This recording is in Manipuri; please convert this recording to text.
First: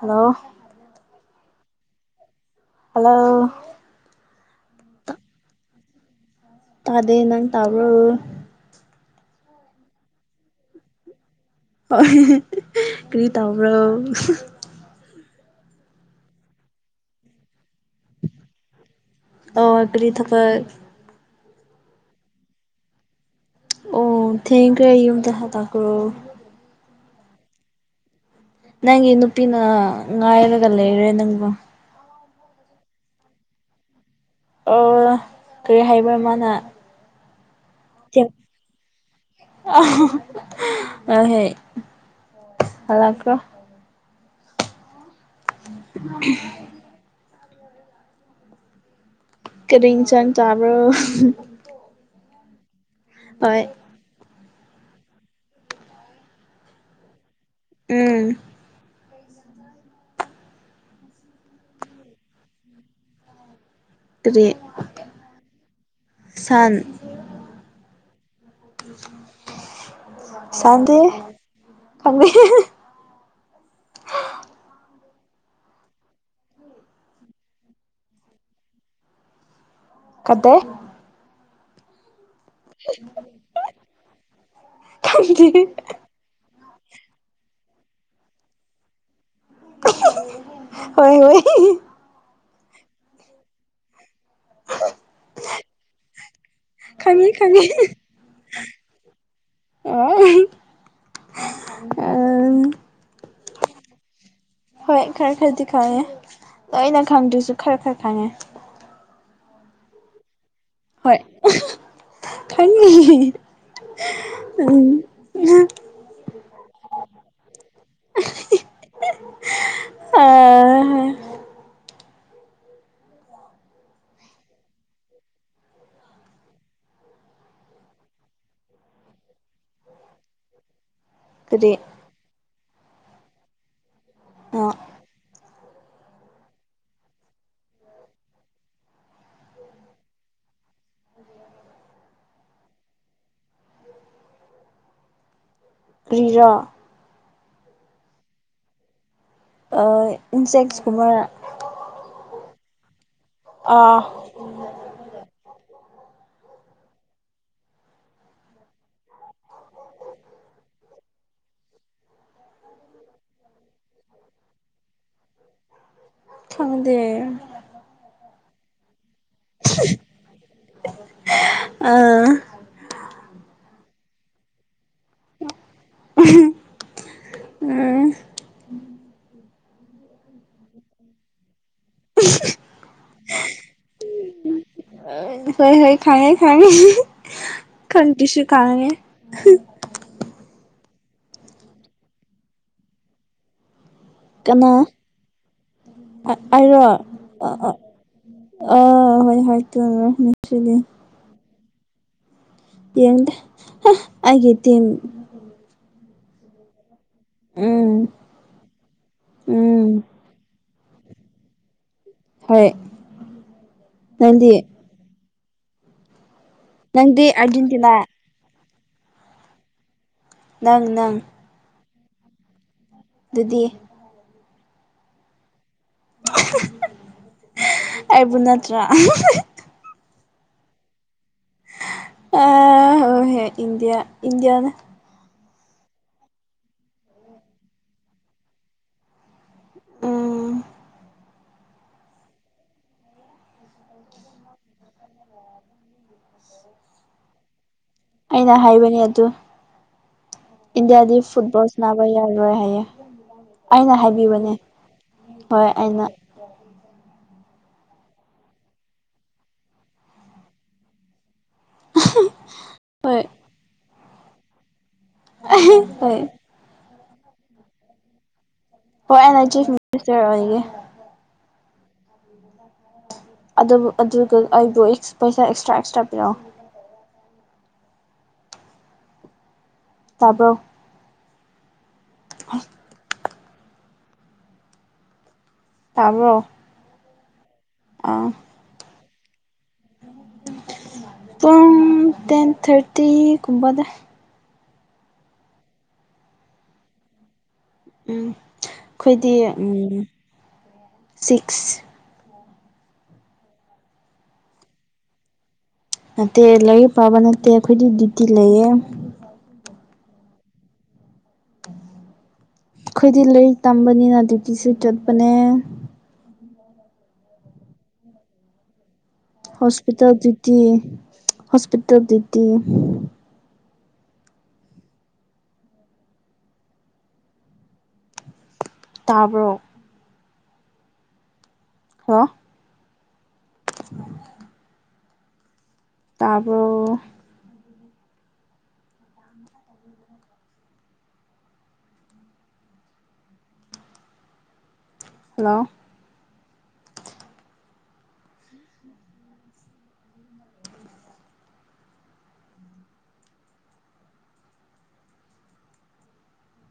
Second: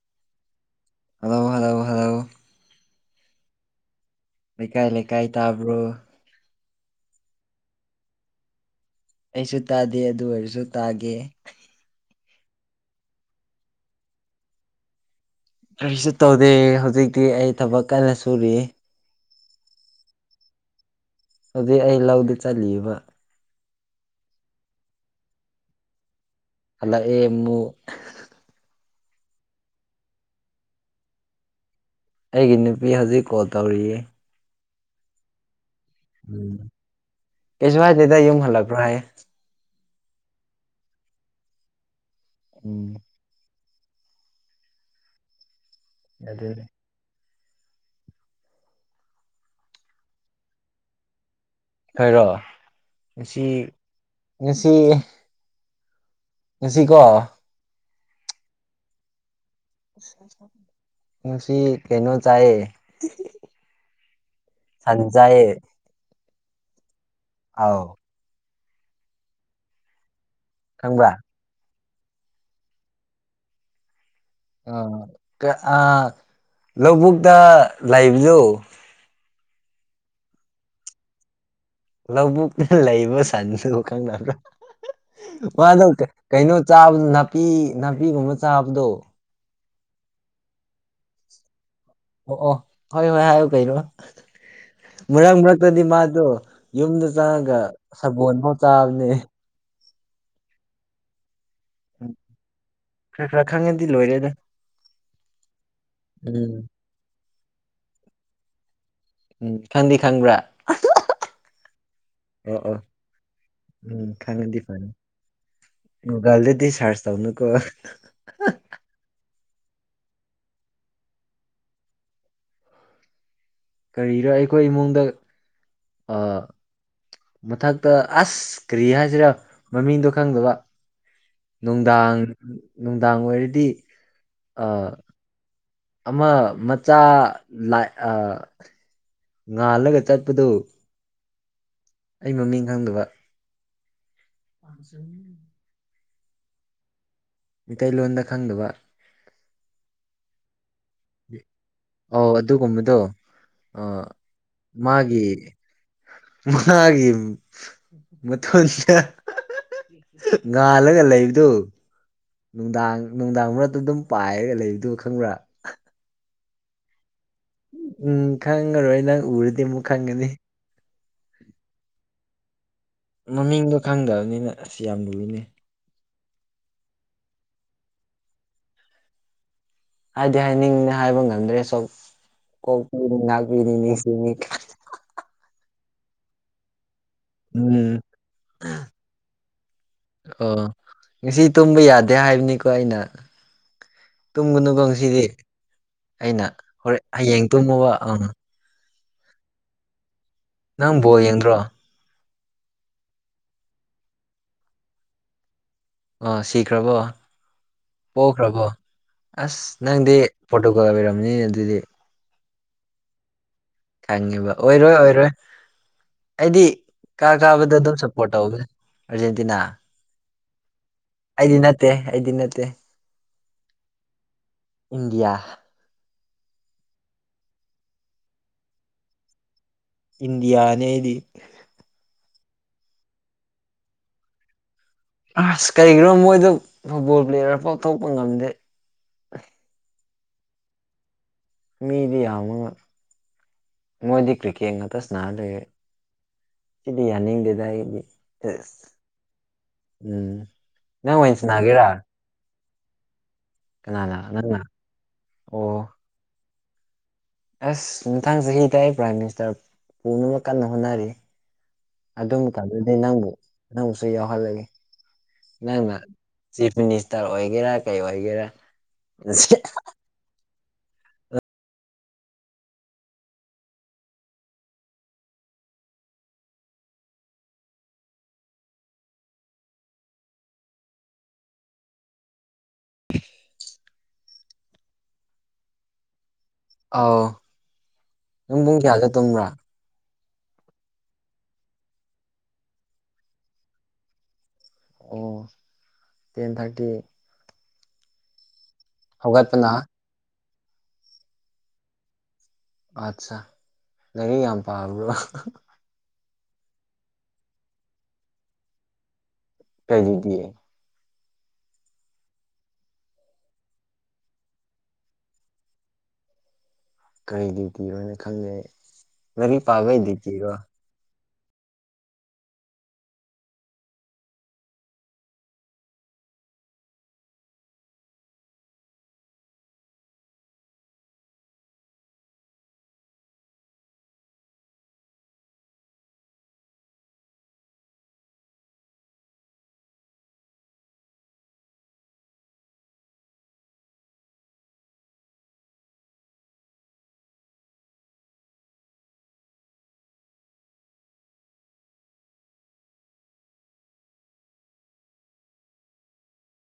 ꯍꯜꯂꯣ ꯍꯜꯂꯣ ꯍꯂꯣ ꯍꯣ ꯍꯂꯣ ꯍꯜꯂꯣ ꯂꯩꯀꯥꯏ ꯂꯩꯀꯥꯏ ꯇꯥꯕ꯭ꯔꯣ ꯇꯗꯦ ꯅꯪ ꯇꯥꯕ꯭ꯔꯣ ꯑꯩꯁꯨ ꯇꯥꯗꯦ ꯑꯗꯨ ꯑꯣꯏꯔꯁꯨ ꯇꯥꯒꯦ ꯄ ꯀ꯭ꯔꯤ ꯇꯧꯕ꯭ꯔꯣ ꯀꯔꯤꯁꯨ ꯇꯧꯗꯦ ꯍꯧꯖꯤꯛꯇꯤ ꯑꯩ ꯊꯕꯛ ꯀꯟꯅ ꯁꯨꯔꯤꯌꯦ ꯑ ꯀꯔꯤ ꯊꯕꯛ ꯍꯧꯖꯤꯛ ꯑꯩ ꯂꯧꯗ ꯆꯠꯂꯤꯕ ꯑꯣ ꯊꯦꯡꯈꯔꯦ ꯌꯨꯝꯗ ꯍꯛꯂꯈ꯭ꯔꯣ ꯍꯜꯂꯛꯑꯦ ꯃꯨꯛ ꯅꯪꯒꯤ ꯅꯨꯄꯤꯅ ꯉꯥꯏꯔꯒ ꯂꯩꯔꯦ ꯅꯪꯕꯨ ꯑꯩꯒꯤ ꯅꯨꯄꯤ ꯍꯧꯖꯤꯛ ꯀꯣꯜ ꯇꯧꯔꯤꯌꯦ ꯑꯣ ꯀꯔꯤ ꯍꯥꯏꯕ꯭ꯔꯥ ꯃꯥꯅ ꯎꯝ ꯀꯩꯁꯨ ꯍꯥꯏꯏ ꯂꯩꯗ ꯌꯨꯝ ꯍꯜꯂꯛꯄ꯭ꯔꯣ ꯍꯥꯏꯌꯦ ꯑ ꯑ ꯍꯦ ꯎꯝ ꯑꯂ ꯀ ꯑꯗꯨꯗ ꯀꯔꯤ ꯁꯥꯡ ꯆꯥꯕ꯭ꯔꯣ ꯍꯣꯏꯔꯣ ꯉꯁꯤ ꯍꯣꯏ ꯉꯁꯤ ꯉꯁꯤꯀꯣ ꯎꯝ ꯉꯁꯤ ꯀꯩꯅꯣ ꯆꯌꯦ ꯇꯔꯦꯠ ꯁꯟꯖꯌꯦ ꯁꯟ ꯑꯥꯎ ꯆꯥꯟꯗ ꯈꯪꯕ꯭ꯔꯥ ꯀ ꯑ ꯂꯧꯕꯨꯛꯇ ꯂꯩꯥꯛꯕꯗꯨꯣ ꯀꯗ ꯂꯧꯕꯨꯛꯅ ꯂꯩꯕ ꯁꯟꯗꯨ ꯈꯪꯅꯕ꯭ꯔꯥ ꯈꯪꯗꯦ ꯃꯥꯗꯧ ꯀ ꯀꯩꯅꯣ ꯆꯥꯕꯗ ꯅꯥꯄꯤ ꯅꯥꯄꯤꯒꯨꯝꯕ ꯆꯥꯕꯗꯣ ꯍꯣꯏ ꯍꯣꯏ ꯑꯣ ꯑꯣ ꯍꯣꯏ ꯍꯣꯏ ꯍꯥꯏꯌꯨ ꯀꯩꯅꯣ [inaudible] ꯃꯔꯛ ꯃꯔꯛꯇꯗꯤ ꯃꯥꯗꯣ ꯌꯨꯝꯗ ꯈꯪꯉꯦ ꯆꯪꯉꯒ ꯈꯪꯉꯦ ꯁꯕꯣꯜꯐꯥꯎ ꯆꯥꯕꯅꯦ ꯑꯣ ꯎꯝ ꯈꯔ ꯈꯔ ꯈꯪꯉꯗꯤ ꯂꯣꯏꯔꯦꯗ ꯍꯣꯏ ꯈꯔ ꯈꯔꯗꯤ ꯈꯪꯉꯦ ꯎꯝ ꯂꯣꯏꯅ ꯈꯪꯗ꯭ꯔꯁꯨ ꯈꯔ ꯈꯔ ꯈꯪꯉꯦ ꯎꯝ ꯈꯪꯗꯤ ꯈꯪꯕ꯭ꯔꯥ ꯍꯣꯏ ꯑꯣ ꯈꯪ ꯑꯣ ꯎꯝ ꯈꯅꯗꯤ ꯐꯅ ꯃꯨꯒꯜꯗꯗꯤ ꯁꯥꯔꯁ ꯇꯧꯅ ꯀꯣ ꯑ ꯇ ꯍ ꯀꯔꯤꯔꯣ ꯑꯩꯈꯣꯏ ꯏꯃꯨꯡꯗ ꯃꯊꯛꯇ ꯑꯁ ꯀꯔꯤ ꯍꯥꯏꯁꯤꯔꯥ ꯃꯃꯤꯡꯗꯣ ꯈꯪꯗꯕ ꯀꯔꯤ ꯅꯨꯡꯗꯥꯡ ꯅꯨꯡꯗꯥꯡ ꯑꯣꯏꯔꯗꯤ ꯑ ꯑꯃ ꯃꯆꯥ ꯉꯥꯜꯂꯒ ꯆꯠꯄꯗꯨ ꯑꯩ ꯃꯃꯤꯡ ꯈꯪꯗꯕ [inaudible] ꯀ꯭ꯔꯤꯔ ꯃꯤꯇꯩꯂꯣꯟꯗ ꯈꯪꯗꯕ ꯏꯟꯁꯦꯛꯁꯀꯨꯝꯕ ꯑꯧ ꯑꯗꯨꯒꯨꯝꯕꯗꯣ ꯑꯥ ꯃꯥꯒꯤ ꯃꯥꯒꯤ ꯃꯇꯊꯣꯟꯁꯤ ꯉꯥꯜꯂꯒ ꯂꯩꯕꯗꯨꯣ ꯅꯨꯡꯗꯥꯡ ꯅꯨꯡꯗꯥꯡ ꯃꯔꯛꯇ ꯑꯗꯨꯝ ꯄꯥꯏꯔꯒ ꯂꯩꯕꯗꯨ ꯈꯪꯕ꯭ꯔꯥ ꯐꯪꯗꯦ ꯎꯝ ꯈꯪꯉꯔꯣꯏ ꯅꯪ ꯎꯔꯗꯤ ꯑꯃꯨꯛ ꯈꯪꯒꯅꯤ ꯑꯥ ꯃꯃꯤꯡꯗꯣ ꯈꯪꯗꯕꯅꯤꯅ ꯑꯁ ꯌꯥꯝ ꯂꯨꯏꯅꯦ ꯎꯝ ꯎ ꯍꯥꯏꯗꯤ ꯍꯥꯏꯅꯤꯡꯅ ꯍꯥꯏꯕ ꯉꯝꯗ꯭ꯔꯦ ꯁ ꯀꯣꯛꯄꯤꯅꯤ ꯉꯥꯛꯄꯤꯅꯤ ꯅꯤꯡꯁꯤꯅꯤ ꯍꯣꯏ ꯍꯣꯏ ꯈꯉꯦ ꯈꯉꯦ ꯎꯝ ꯈꯟꯇꯤꯁꯨꯨ ꯈꯉꯦ ꯑꯣ ꯉꯁꯤ ꯇꯨꯝꯕ ꯌꯥꯗꯦ ꯍꯥꯏꯕꯅꯤꯀꯣ ꯑꯩꯅ ꯀꯅꯥ ꯇꯨꯝꯒꯅꯨꯀꯣ ꯉꯁꯤꯗꯤ ꯑꯩꯅ ꯍꯣꯔꯦꯟ ꯍꯌꯦꯡ ꯇꯨꯝꯃꯨꯕ ꯑ ꯑ ꯍꯣꯏ ꯍ ꯇꯔꯃꯤ ꯅꯪ ꯕꯣ ꯌꯦꯡꯗ꯭ꯔꯣ ꯌꯦꯗꯦ ꯍꯥ ꯑꯩꯒꯤ ꯇꯤꯝ ꯑꯣ ꯁꯤꯈ꯭ꯔꯕꯣ ꯎꯝ ꯄꯣꯛꯈ꯭ꯔꯕꯣ ꯑꯁ ꯎꯝ ꯅꯪꯗꯤ ꯐꯣꯇꯣ ꯑꯣꯏꯔꯝꯅꯤ ꯑꯗꯨꯗꯤ ꯍꯣꯏ ꯅꯪꯗꯤ ꯈꯪꯉꯦꯕ ꯑꯣꯏꯔꯣꯏ ꯑꯣꯏꯔꯣꯏ ꯑꯩꯗꯤ ꯅꯪꯗꯤ ꯀꯥ ꯀꯥꯕꯗ ꯑꯥꯔꯖꯦꯟꯇꯤꯅꯥ ꯑꯗꯨꯝ ꯁ ꯄ ꯑꯔꯖꯦꯟꯇꯤꯅꯥ ꯅꯪ ꯅꯪ ꯑꯩꯗꯤ ꯅꯠꯇꯦ ꯑꯩꯗꯤ ꯅꯠꯇꯦ ꯑꯗꯨꯗꯤ ꯏꯟꯗꯤꯌꯥ ꯑꯩꯕꯨ ꯅꯠꯇ꯭ꯔꯥ ꯏꯟꯗꯤꯌꯥ ꯑꯩꯗꯤ ꯑ ꯍ ꯍ ꯏꯟꯗꯤꯌꯥ ꯏꯟꯗꯤꯌꯥꯅ ꯑꯁ ꯀꯔꯤꯒꯤꯅꯣ ꯃꯣꯏꯗꯣ ꯐꯨꯠꯕꯣꯜ ꯄ꯭ꯂꯦꯌꯔ ꯄꯥꯎꯊꯣꯛꯄ ꯉꯝꯗꯦ ꯎꯝ ꯃꯤꯗꯤ ꯌꯥꯝꯒ ꯃꯣꯏꯗꯤ ꯀ꯭ꯔꯤꯀꯦꯠ ꯉꯗ ꯁꯅ ꯂꯩꯔꯦ ꯁꯤꯗꯤ ꯌꯥꯅꯤꯡꯗꯦꯗ ꯑꯩꯗꯤ ꯑꯁ ꯍꯥꯏꯕꯅꯤ ꯑꯗꯨꯨ ꯎꯝ ꯅꯪ ꯑꯣꯏꯅ ꯁꯥꯅꯥꯒꯦꯔꯥ ꯁꯥꯟꯅꯕ ꯌꯥꯔꯣꯏ ꯍꯥꯏꯌꯦ ꯑꯩꯅ ꯍꯥꯏꯕꯤꯕꯅꯦ ꯍꯣꯏ ꯑꯣ ꯑꯩꯅ ꯑꯁ ꯃꯅꯨꯡꯊꯥꯡ ꯆꯍꯤꯗ ꯑꯩ ꯄ꯭ꯔꯥꯏꯝ ꯃꯤꯅꯤꯁꯇꯔ ꯄꯨꯅꯃꯛ ꯀꯟꯅ ꯍꯣꯠꯅꯔꯤ ꯑꯗꯨꯝ ꯃꯇꯝꯗꯗꯤ ꯍꯣꯏ ꯅꯪꯕꯨ ꯅꯪꯕꯨꯁꯨ ꯌꯥꯎꯍꯜꯂꯒꯦ ꯅꯪꯅ ꯍꯣꯏ ꯆꯤꯐ ꯃꯤꯅꯤꯁꯇꯔ ꯑꯣꯏꯒꯦꯔꯥ ꯀꯩ ꯑꯣꯏꯒꯦꯔꯥ ꯍꯣꯔ ꯑꯩꯅ ꯆꯤꯐ ꯃꯤꯅꯤꯁꯇꯔ ꯑꯣꯏꯒꯦ [inaudible] ꯑꯗꯨ ꯑꯩꯕꯨ ꯄꯩꯁꯥ ꯑꯦꯛꯁꯇ꯭ꯔꯥ ꯑꯦꯛꯁꯇ꯭ꯔꯥ ꯄꯤꯔꯛꯑꯣ ꯇꯥꯕ꯭ꯔꯣ ꯍ ꯇꯥꯕ꯭ꫪꯣ ꯑꯥꯎ ꯑꯥ ꯅꯪ ꯄꯨꯡ ꯀꯌꯥꯒ ꯇꯨꯝꯕ꯭ꯔꯥ ꯄꯨꯡ ꯇꯦꯟ ꯊꯔꯇꯤꯒꯨꯝꯕꯗ ꯑꯣ ꯇꯦꯟ ꯊꯥꯔꯇꯤ ꯎ ꯑꯩꯈꯣꯏꯗꯤ ꯍꯧꯒꯠꯄꯅ ꯁꯤꯛꯁ ꯑꯠꯆꯥ ꯂꯩꯔꯤꯛ ꯌꯥꯝ ꯄꯥꯕ꯭ꯔꯣ ꯅꯠꯇꯦ ꯂꯥꯏꯔꯤꯛ ꯄꯥꯕ ꯅꯠꯇꯦ ꯑꯩꯈꯣꯏꯗꯤ ꯗ꯭ꯌꯨꯇꯤ ꯂꯩꯌꯦ ꯀꯩꯗ꯭ꯌꯨꯇꯤ ꯑꯩꯈꯣꯏꯗꯤ ꯂꯩ ꯇꯝꯕꯅꯤꯅ ꯗ꯭ꯌꯨꯇꯤꯁꯨ ꯆꯠꯄꯅꯦ ꯀꯔꯤ ꯗ꯭ꯌꯨꯇꯤ ꯍꯥꯏꯅ ꯈꯟꯖꯩ ꯍꯣꯁꯄꯤꯇꯥꯜ ꯗꯇꯤ ꯍꯣꯁꯄꯤꯇꯥꯜ ꯗꯗꯤꯇꯤ ꯇꯥꯕ꯭ꯔꯣ ꯍ [inaudible] ꯇꯥꯕ꯭ꯔꯣ ꯍꯜꯂꯣ